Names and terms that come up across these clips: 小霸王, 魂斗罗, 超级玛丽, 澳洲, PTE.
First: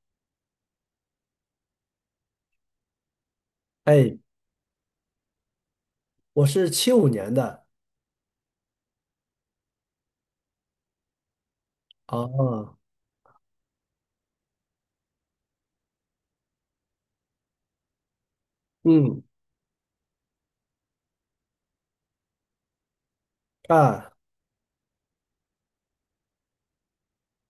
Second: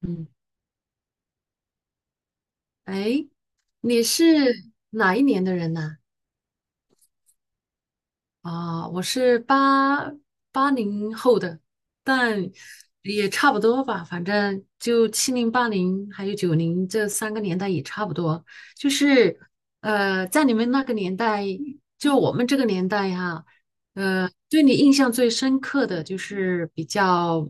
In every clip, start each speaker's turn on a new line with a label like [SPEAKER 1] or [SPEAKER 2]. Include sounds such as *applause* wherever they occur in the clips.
[SPEAKER 1] 嗯，哎，你
[SPEAKER 2] 哎，
[SPEAKER 1] 是哪一年的人呐？
[SPEAKER 2] 我是75年的。
[SPEAKER 1] 我是八零后的，但
[SPEAKER 2] 哦，
[SPEAKER 1] 也差不多吧。反正就七零、八零还有九零这三个年代也差不多。就
[SPEAKER 2] 嗯，
[SPEAKER 1] 是在你们那个年代，就我们这个年代哈，
[SPEAKER 2] 啊，
[SPEAKER 1] 对你印象最深刻的就是比较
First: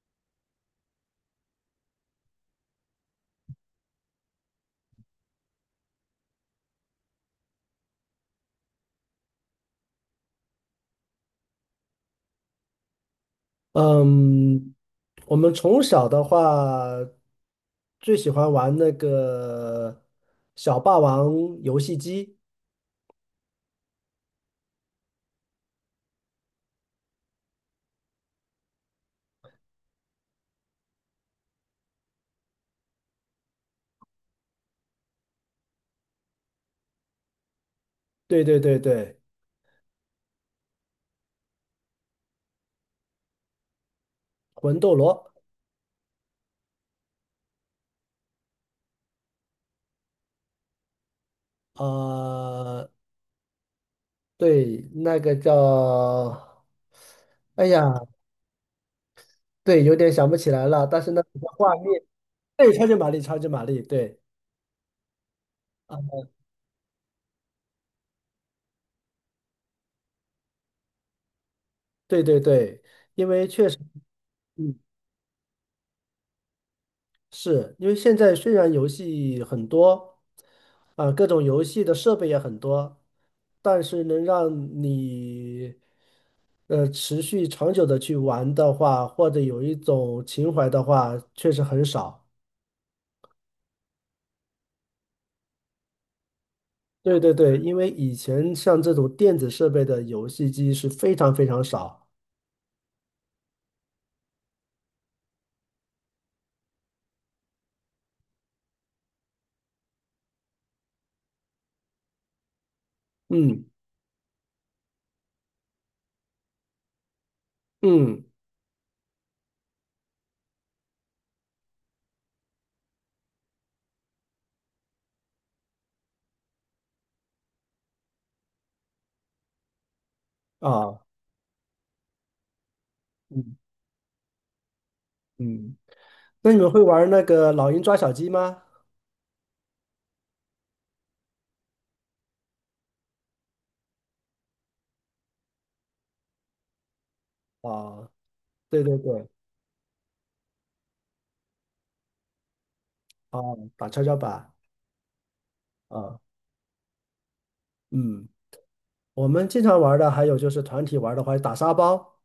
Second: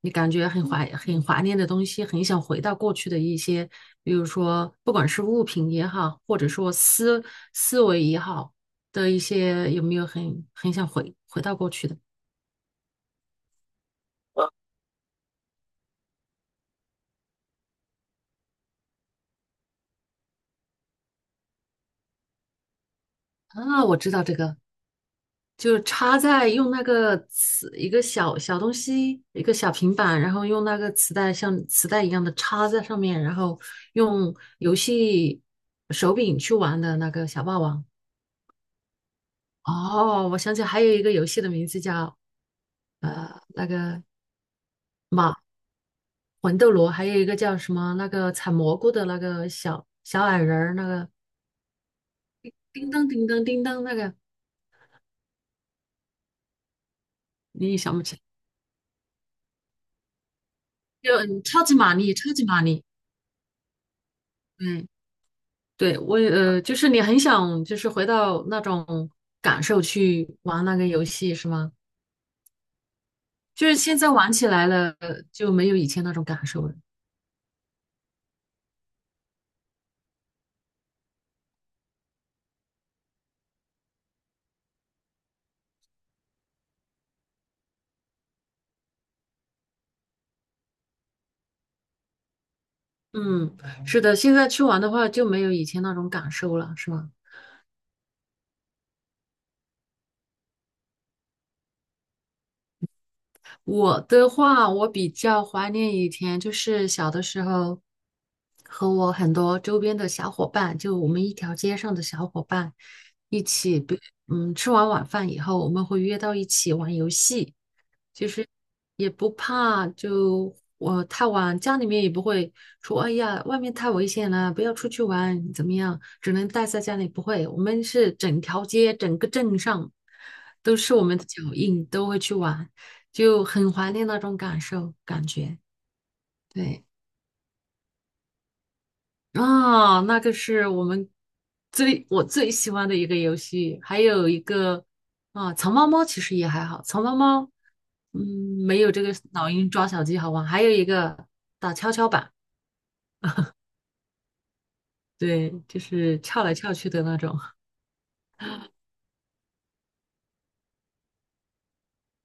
[SPEAKER 1] 你感觉很怀念的东西，很想回到过去的一些，比如说不管是物品也好，或者说思维也好。的一些有没有很想回到过去的？
[SPEAKER 2] 嗯，我们从小的话，最喜欢玩那个小霸王游戏机。
[SPEAKER 1] 啊？我知道这个，就是插在用那个磁一个小小东西，一个小平板，然后用那个磁带像磁带一样的插在上面，然后用游戏手柄去玩的那个小霸王。
[SPEAKER 2] 对对对对，
[SPEAKER 1] 哦，我想起还有一个游戏的名字叫呃那个
[SPEAKER 2] 魂斗罗。
[SPEAKER 1] 马魂斗罗，还有一个叫什么那个采蘑菇的那个小小矮人儿，那个
[SPEAKER 2] 啊，
[SPEAKER 1] 叮当叮当叮当那个，
[SPEAKER 2] 对，那个叫，哎
[SPEAKER 1] 你也
[SPEAKER 2] 呀，
[SPEAKER 1] 想不起来。
[SPEAKER 2] 对，有点想不起来了，但是那个
[SPEAKER 1] 超
[SPEAKER 2] 画
[SPEAKER 1] 级玛
[SPEAKER 2] 面，
[SPEAKER 1] 丽，超级玛
[SPEAKER 2] 对，
[SPEAKER 1] 丽。
[SPEAKER 2] 超级玛丽，超级玛丽，对。
[SPEAKER 1] 嗯，
[SPEAKER 2] 啊，
[SPEAKER 1] 对，就是你很想就是回到那种感受去玩那个游戏是吗？
[SPEAKER 2] 对对对，因为
[SPEAKER 1] 就
[SPEAKER 2] 确
[SPEAKER 1] 是
[SPEAKER 2] 实。
[SPEAKER 1] 现在玩起来
[SPEAKER 2] 嗯。
[SPEAKER 1] 了呃就没有以前那种感受了。
[SPEAKER 2] 是因为现在虽然游戏很多，啊，各种游戏的设备也很多，但是能让你持续长久的去玩的话，或者有一种情怀的话，确实很少。
[SPEAKER 1] 嗯，是的，现在去玩的话就没有以前那种感受了，是吗？
[SPEAKER 2] 对对对，因为以前像这种电子设备的游戏机是非常非常少。
[SPEAKER 1] 我的话，我比较怀念以前，就是小的时候，和我很多周边的小伙伴，就我们一条街上的小伙伴，一
[SPEAKER 2] 嗯
[SPEAKER 1] 起，比嗯，吃完晚饭以后，我们会约到一起玩游戏。
[SPEAKER 2] 嗯，
[SPEAKER 1] 其实也不怕，就我太晚，家里面也不会说，哎呀，外面太危险了，不要出去玩，怎么样？只能待在家里，不会。我们是整条街、整个镇上都是我
[SPEAKER 2] 啊，
[SPEAKER 1] 们的脚印，都会去玩，就
[SPEAKER 2] 嗯
[SPEAKER 1] 很怀念那种感受感觉。
[SPEAKER 2] 嗯，那你们会
[SPEAKER 1] 对，
[SPEAKER 2] 玩那个老鹰抓小鸡吗？
[SPEAKER 1] 啊，那个是我最喜欢的一个游戏，还有一个，啊，藏猫猫其实也还好，藏猫猫
[SPEAKER 2] 啊，
[SPEAKER 1] 嗯没
[SPEAKER 2] 对
[SPEAKER 1] 有
[SPEAKER 2] 对
[SPEAKER 1] 这个
[SPEAKER 2] 对。
[SPEAKER 1] 老鹰抓小鸡好玩。还有一个打跷跷板，
[SPEAKER 2] 啊，打跷跷板。
[SPEAKER 1] 对，就
[SPEAKER 2] 啊，
[SPEAKER 1] 是翘来翘去的那种。
[SPEAKER 2] 嗯。我们经常玩儿的还有就是团体玩儿的话，打沙包，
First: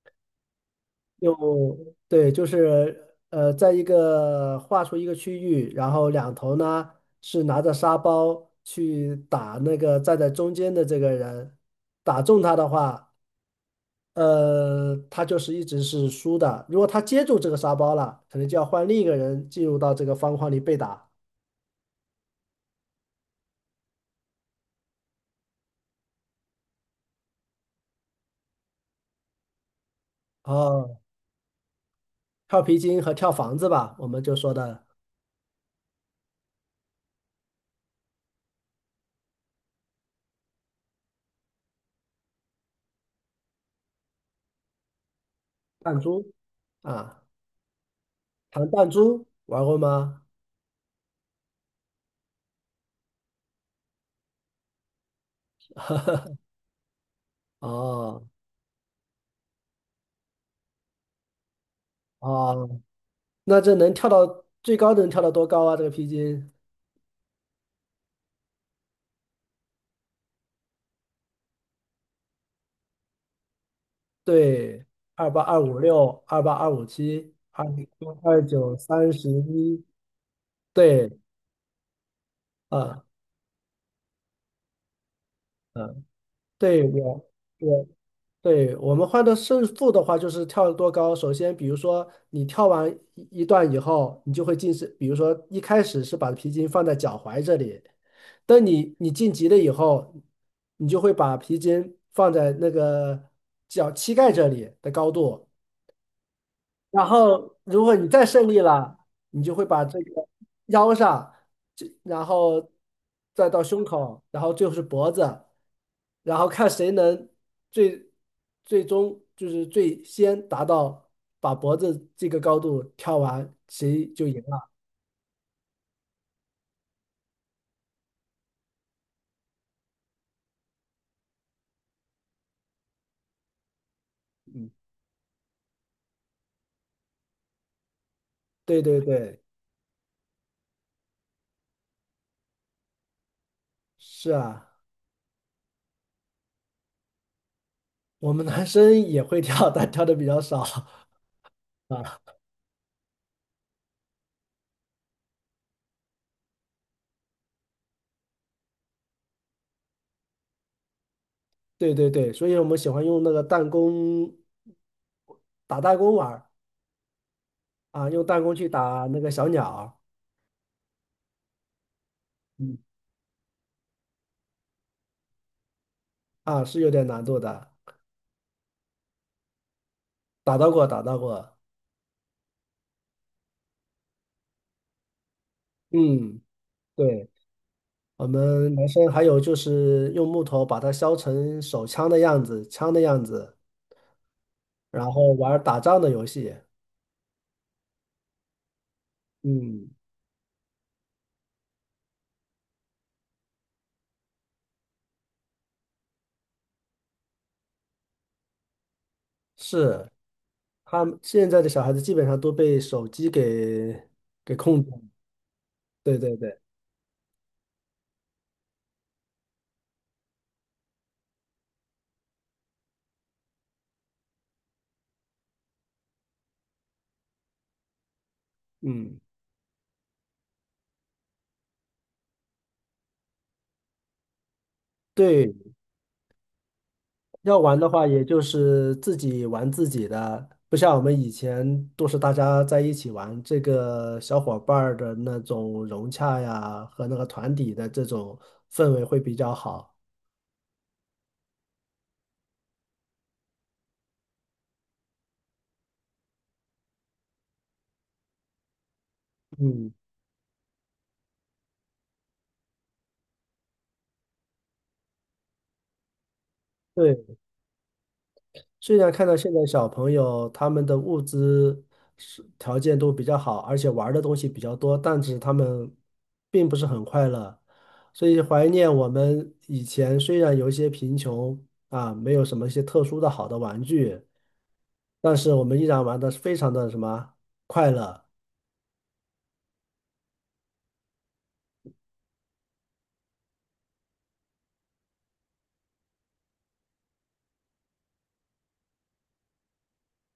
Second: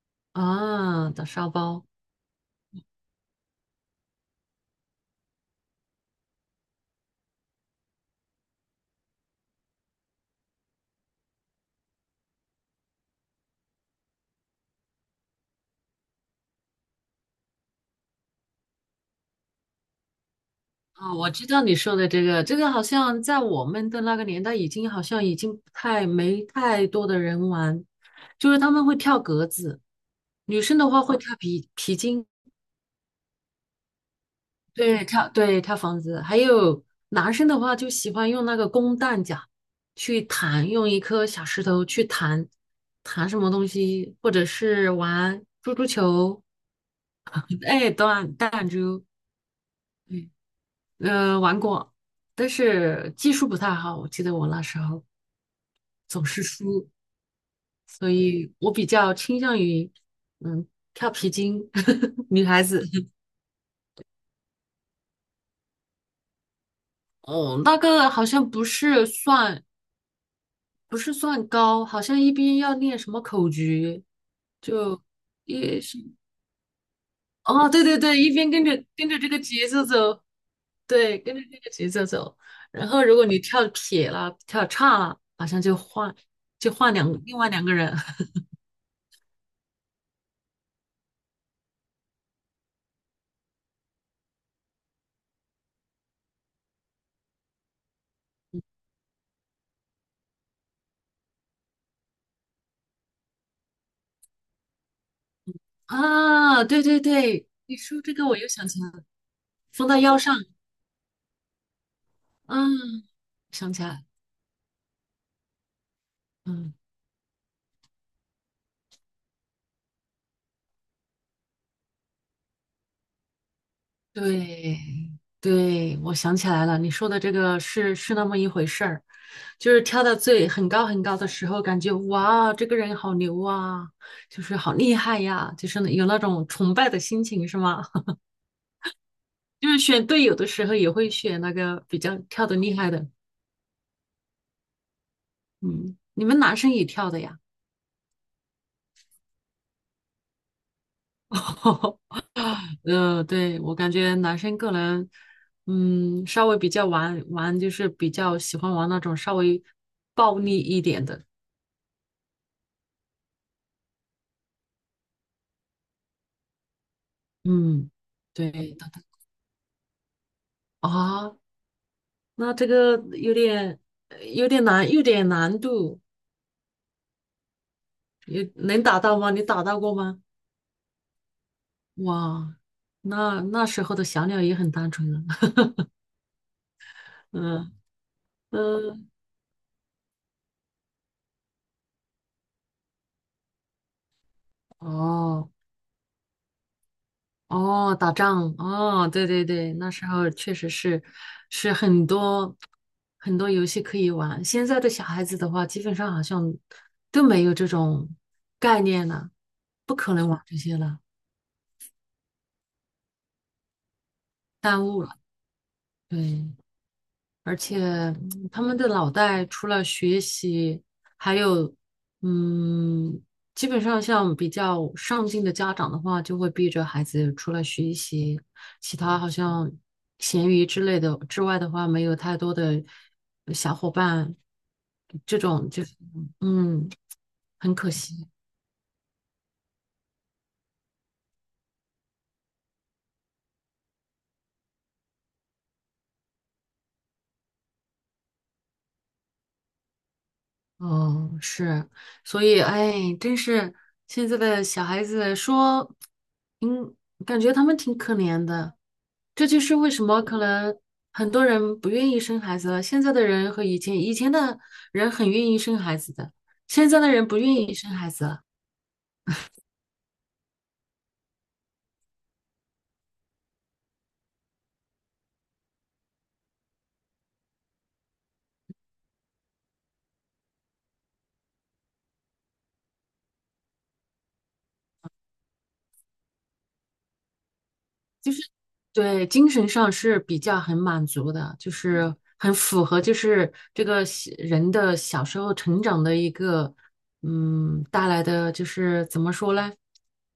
[SPEAKER 1] *laughs* 啊，打沙包。
[SPEAKER 2] 用，对，就是在一个画出一个区域，然后两头呢是拿着沙包去打那个站在中间的这个人，打中他的话，他就是一直是输的。如果他接住这个沙包了，可能就要换另一个人进入到这个方框里被打。
[SPEAKER 1] 啊，我知道你说的这个，这个好像在我们的那个年代已经好像已经不太没太多的人玩，就是他们会跳格子，女生的
[SPEAKER 2] 哦，
[SPEAKER 1] 话会跳皮筋。
[SPEAKER 2] 跳皮筋和跳房子吧，我们就说的
[SPEAKER 1] 对跳对跳房子，还有男生的话就喜欢用那个弓弹夹去弹，用一颗小石头去弹弹什么东西，或者是玩珠珠
[SPEAKER 2] 弹珠。
[SPEAKER 1] 球，
[SPEAKER 2] 啊，
[SPEAKER 1] 哎，弹弹
[SPEAKER 2] 弹弹
[SPEAKER 1] 珠。
[SPEAKER 2] 珠玩过吗？
[SPEAKER 1] 嗯，玩过，但是技术不太好，我记得我那时候总是输，所
[SPEAKER 2] 哦
[SPEAKER 1] 以我比较倾向于嗯跳皮筋。*laughs* 女孩
[SPEAKER 2] 哦，
[SPEAKER 1] 子。
[SPEAKER 2] 那这能跳到最高能跳到多高啊？这个皮筋，
[SPEAKER 1] 哦，那个好像不是算，不是算高，好像一边要念什么口诀，
[SPEAKER 2] 对，
[SPEAKER 1] 就
[SPEAKER 2] 二八二五
[SPEAKER 1] 也是，
[SPEAKER 2] 六、二八二五七、二
[SPEAKER 1] 哦，对对对，一
[SPEAKER 2] 二
[SPEAKER 1] 边跟
[SPEAKER 2] 九、
[SPEAKER 1] 着跟
[SPEAKER 2] 三
[SPEAKER 1] 着
[SPEAKER 2] 十
[SPEAKER 1] 这个节
[SPEAKER 2] 一。
[SPEAKER 1] 奏走，
[SPEAKER 2] 对，
[SPEAKER 1] 对，跟着这个节奏走。然后
[SPEAKER 2] 啊
[SPEAKER 1] 如果你跳撇了、跳岔了，好像就
[SPEAKER 2] 啊，
[SPEAKER 1] 换就
[SPEAKER 2] 对
[SPEAKER 1] 换两
[SPEAKER 2] 我
[SPEAKER 1] 另外两个
[SPEAKER 2] 我
[SPEAKER 1] 人。
[SPEAKER 2] 对，我们换的胜负的话，就是跳得多高。首先，比如说你跳完一段以后，你就会进是，比如说一开始是把皮筋放在脚踝这里，等你晋级了以后，你就会把皮筋放在那个脚膝盖这里的高度。
[SPEAKER 1] *laughs* 啊，对对
[SPEAKER 2] 然
[SPEAKER 1] 对，
[SPEAKER 2] 后
[SPEAKER 1] 你
[SPEAKER 2] 如果
[SPEAKER 1] 说
[SPEAKER 2] 你
[SPEAKER 1] 这
[SPEAKER 2] 再
[SPEAKER 1] 个我又
[SPEAKER 2] 胜利
[SPEAKER 1] 想起来
[SPEAKER 2] 了，
[SPEAKER 1] 了，
[SPEAKER 2] 你就会把
[SPEAKER 1] 放到
[SPEAKER 2] 这
[SPEAKER 1] 腰
[SPEAKER 2] 个
[SPEAKER 1] 上，
[SPEAKER 2] 腰上，然后
[SPEAKER 1] 嗯，
[SPEAKER 2] 再到
[SPEAKER 1] 想起
[SPEAKER 2] 胸
[SPEAKER 1] 来。
[SPEAKER 2] 口，然后最后是脖子，然后看
[SPEAKER 1] 嗯。
[SPEAKER 2] 谁能最最终就是最先达到把脖子这个高度跳完，谁就赢了。
[SPEAKER 1] 对，对，我想起来了，你说的这个是那么一回事儿，就是跳到最很高很高的时候，感觉哇，这个人好牛啊，就是
[SPEAKER 2] 嗯，
[SPEAKER 1] 好厉害呀，就是有那种崇拜的心情，是吗？*laughs*
[SPEAKER 2] 对对对，
[SPEAKER 1] 就是选队友的时候也会选那个比较跳得厉害的。
[SPEAKER 2] 是啊，
[SPEAKER 1] 嗯，你们男生也跳的呀？
[SPEAKER 2] 我们男生也会跳，但跳的比较少 *laughs*
[SPEAKER 1] *laughs*
[SPEAKER 2] 啊。
[SPEAKER 1] 对，我感觉男生个人，嗯，稍微比较玩玩，就是比较喜欢玩那种稍微暴力一点的。
[SPEAKER 2] 对对对，所以我们喜欢用那个弹弓打弹弓玩儿。
[SPEAKER 1] 嗯，
[SPEAKER 2] 啊，用弹
[SPEAKER 1] 对，
[SPEAKER 2] 弓去
[SPEAKER 1] 等等
[SPEAKER 2] 打那个小鸟。
[SPEAKER 1] 啊，那这
[SPEAKER 2] 嗯，
[SPEAKER 1] 个有点有点难，有点难度。
[SPEAKER 2] 啊，是有点难度的，
[SPEAKER 1] 有能打到吗？你打到过吗？
[SPEAKER 2] 打到过，打到过。
[SPEAKER 1] 哇，那那时候的小鸟也很单纯了。
[SPEAKER 2] 嗯，对，
[SPEAKER 1] *laughs* 嗯
[SPEAKER 2] 我们男生
[SPEAKER 1] 嗯，
[SPEAKER 2] 还有就是用木头把它削成手枪的样子，枪的样子，然后
[SPEAKER 1] 哦
[SPEAKER 2] 玩儿打仗的游戏。
[SPEAKER 1] 哦，打仗哦，对对对，
[SPEAKER 2] 嗯，
[SPEAKER 1] 那时候确实是是很多很多游戏可以玩，现在的小孩子的话，基本上好像都没有这种概念了，不
[SPEAKER 2] 是，
[SPEAKER 1] 可能玩这些了，
[SPEAKER 2] 他们现在的小孩子基本上都被手机给控
[SPEAKER 1] 耽
[SPEAKER 2] 制了。
[SPEAKER 1] 误了，
[SPEAKER 2] 对对
[SPEAKER 1] 对。
[SPEAKER 2] 对，
[SPEAKER 1] 而且他们的脑袋除了学习，还有，嗯，基本上像比较上进的家长的话，就会逼着孩子除了学习，其他
[SPEAKER 2] 嗯，
[SPEAKER 1] 好像闲鱼之类的之外的话，没有太多的小伙伴，这
[SPEAKER 2] 对。
[SPEAKER 1] 种就是嗯，
[SPEAKER 2] 要
[SPEAKER 1] 很
[SPEAKER 2] 玩的
[SPEAKER 1] 可
[SPEAKER 2] 话，也
[SPEAKER 1] 惜。
[SPEAKER 2] 就是自己玩自己的，不像我们以前都是大家在一起玩，这个小伙伴儿的那种融洽呀，和那个团体的这种氛围会比较好。
[SPEAKER 1] 哦，是，所以哎，真是现在的小孩子说，嗯，感觉他们挺可怜的。这就是为
[SPEAKER 2] 嗯，
[SPEAKER 1] 什么可能很多人不愿意生孩子了。现在的人和以前，以前的人很愿意生孩子的，现在的人
[SPEAKER 2] 对。
[SPEAKER 1] 不愿意生孩子了。
[SPEAKER 2] 虽然看到现在小朋友他们的物资是条件都比较好，而且玩儿的东西比较多，但是他们并不是很快乐，所以怀念我们以前虽然有一些贫穷啊，没有什么一些特殊的好的玩具，但是我们依然玩的非常的什么快乐。
[SPEAKER 1] 对，精神上是比较很满足的，就是很符合，就是这个小人的小时候成长的一个，嗯，带来的就是怎么说呢，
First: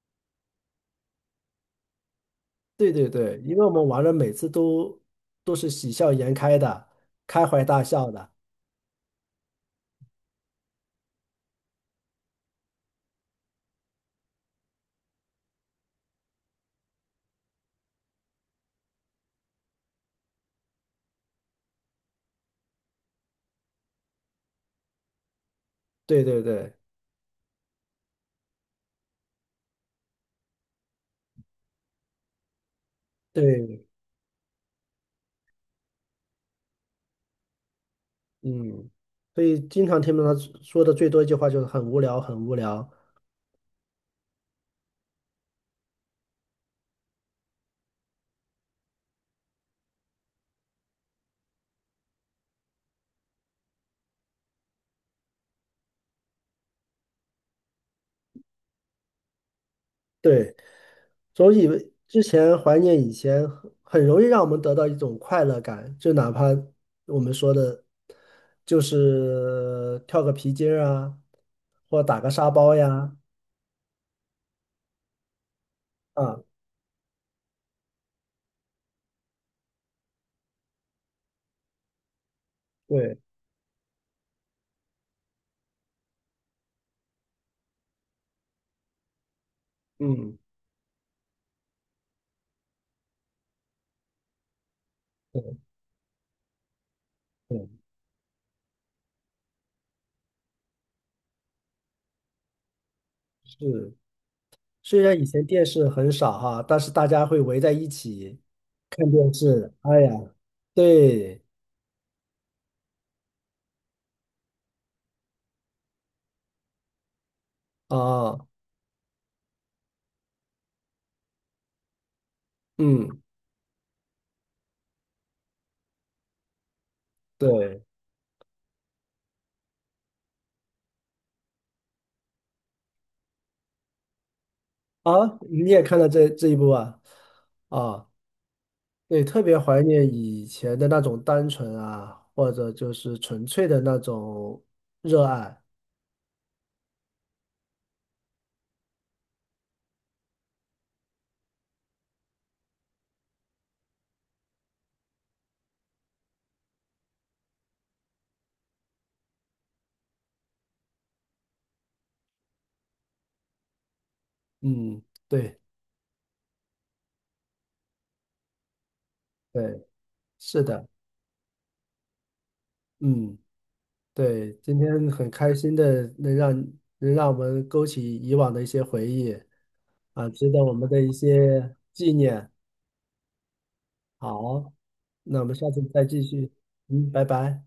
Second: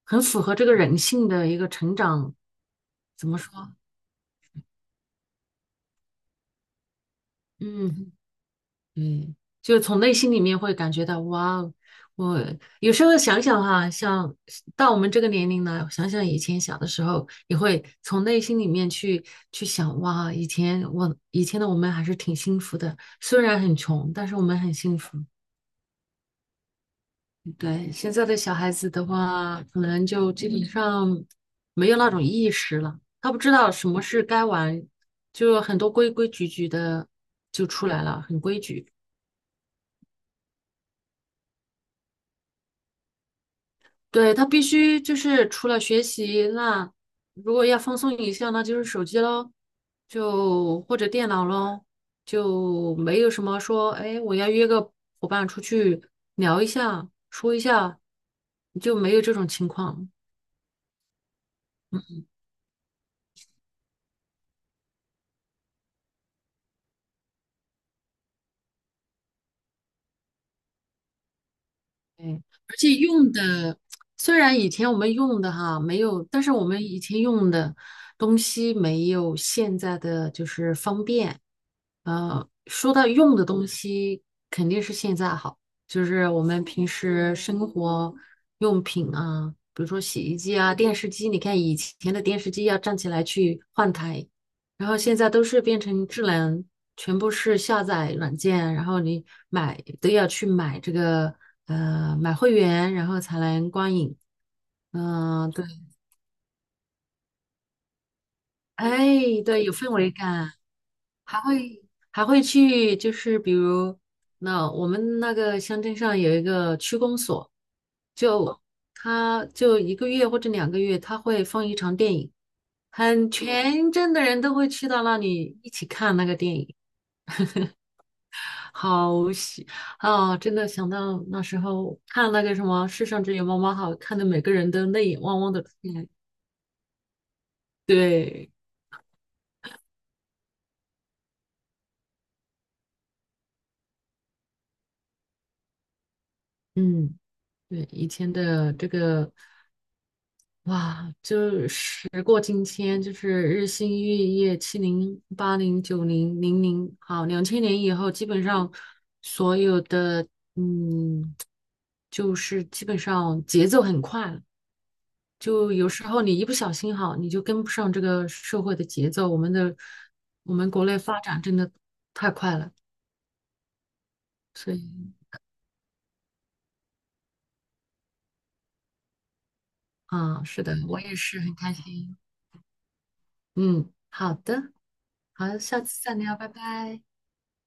[SPEAKER 1] 很符合这个人性的一个成长，
[SPEAKER 2] 对对
[SPEAKER 1] 怎
[SPEAKER 2] 对，
[SPEAKER 1] 么
[SPEAKER 2] 因为
[SPEAKER 1] 说？
[SPEAKER 2] 我们玩的每次都是喜笑颜开的，开怀大笑
[SPEAKER 1] 嗯，
[SPEAKER 2] 的。
[SPEAKER 1] 对，就是从内心里面会感觉到，哇哦，我有时候想想哈，像到我们这个年龄呢，想想以前小的时候，也会从内心里面去想，哇，以前我以前的我们还是挺幸福的，虽然很穷，但是我们很幸福。
[SPEAKER 2] 对对对
[SPEAKER 1] 对，现在的小孩子的话，可能就基本上没有那种意识了，他不知道
[SPEAKER 2] 对。
[SPEAKER 1] 什么是该玩，就很多规规矩矩的就出来了，很规矩。
[SPEAKER 2] 嗯，所以经常听到他说的最多一句话就是很无聊，很无聊。
[SPEAKER 1] 对，他必须就是除了学习，那如果要放松一下，那就是手机喽，就或者电脑喽，就没有什么说，哎，我要约个伙伴出去聊一下，说一下，就没有这种情况。
[SPEAKER 2] 对，总以为之前怀念以前，很容易让我们得到一种快乐感，就哪怕我们说的，就是跳个皮筋儿啊，或打个
[SPEAKER 1] 对，
[SPEAKER 2] 沙包
[SPEAKER 1] 而且
[SPEAKER 2] 呀，
[SPEAKER 1] 用的虽然以前我们用的哈没有，
[SPEAKER 2] 啊，
[SPEAKER 1] 但是我们以前用的东西没有现在的就是方便。说到
[SPEAKER 2] 对，
[SPEAKER 1] 用的东西，肯定是现在好，就是我们平时生活用品啊，比如说洗衣
[SPEAKER 2] 嗯，
[SPEAKER 1] 机啊、电视机。你看以前的电视机要站起来去换台，然后现在
[SPEAKER 2] 对，
[SPEAKER 1] 都是变成智能，全部是
[SPEAKER 2] 对，
[SPEAKER 1] 下载软件，然后你买都要去买这个买会员，然后才能
[SPEAKER 2] 是。
[SPEAKER 1] 观影。
[SPEAKER 2] 虽然以前
[SPEAKER 1] 嗯，对，
[SPEAKER 2] 电视很少哈，但是大家会围在一起看电
[SPEAKER 1] 哎，对，有
[SPEAKER 2] 视。
[SPEAKER 1] 氛
[SPEAKER 2] 哎
[SPEAKER 1] 围
[SPEAKER 2] 呀，
[SPEAKER 1] 感，还
[SPEAKER 2] 对，
[SPEAKER 1] 会还会去，就是比如那我们那个乡镇上有一个区公所，
[SPEAKER 2] 啊，
[SPEAKER 1] 就他就一个月或者两个月，他会放一场电影，
[SPEAKER 2] 嗯，
[SPEAKER 1] 很全镇的人都会去到那里一起看那个电影。
[SPEAKER 2] 对。
[SPEAKER 1] 好喜啊！真的想到那时候看那个什么《世上只有妈妈好》，看的每个人都泪眼
[SPEAKER 2] 啊，
[SPEAKER 1] 汪汪的出
[SPEAKER 2] 你也看到
[SPEAKER 1] 来。
[SPEAKER 2] 这一步啊？啊，
[SPEAKER 1] 对，
[SPEAKER 2] 对，特别怀念以前的那种单纯啊，或者就是纯粹的那种热爱。
[SPEAKER 1] 嗯，对，以前的这个哇，就时过境迁，就是日新月异，七零、八零、九零、零零，好，2000年以后，基本上所有的，嗯，就是基本上节奏很快，
[SPEAKER 2] 嗯，对
[SPEAKER 1] 就有时候你一不小心哈，你就跟不上这个社会的节奏。我们的
[SPEAKER 2] 对，
[SPEAKER 1] 我
[SPEAKER 2] 是
[SPEAKER 1] 们国
[SPEAKER 2] 的，
[SPEAKER 1] 内发展真的太快了，
[SPEAKER 2] 嗯，对，
[SPEAKER 1] 所
[SPEAKER 2] 今天
[SPEAKER 1] 以
[SPEAKER 2] 很开心的能让我们勾起以往的一些回忆。啊，
[SPEAKER 1] 啊，
[SPEAKER 2] 值得
[SPEAKER 1] 是
[SPEAKER 2] 我
[SPEAKER 1] 的，
[SPEAKER 2] 们的
[SPEAKER 1] 我
[SPEAKER 2] 一
[SPEAKER 1] 也是很开
[SPEAKER 2] 些纪
[SPEAKER 1] 心。
[SPEAKER 2] 念。
[SPEAKER 1] 嗯，好
[SPEAKER 2] 好，
[SPEAKER 1] 的，
[SPEAKER 2] 那我们
[SPEAKER 1] 好，
[SPEAKER 2] 下
[SPEAKER 1] 下
[SPEAKER 2] 次
[SPEAKER 1] 次
[SPEAKER 2] 再
[SPEAKER 1] 再
[SPEAKER 2] 继
[SPEAKER 1] 聊，拜
[SPEAKER 2] 续。
[SPEAKER 1] 拜。
[SPEAKER 2] 嗯，拜拜。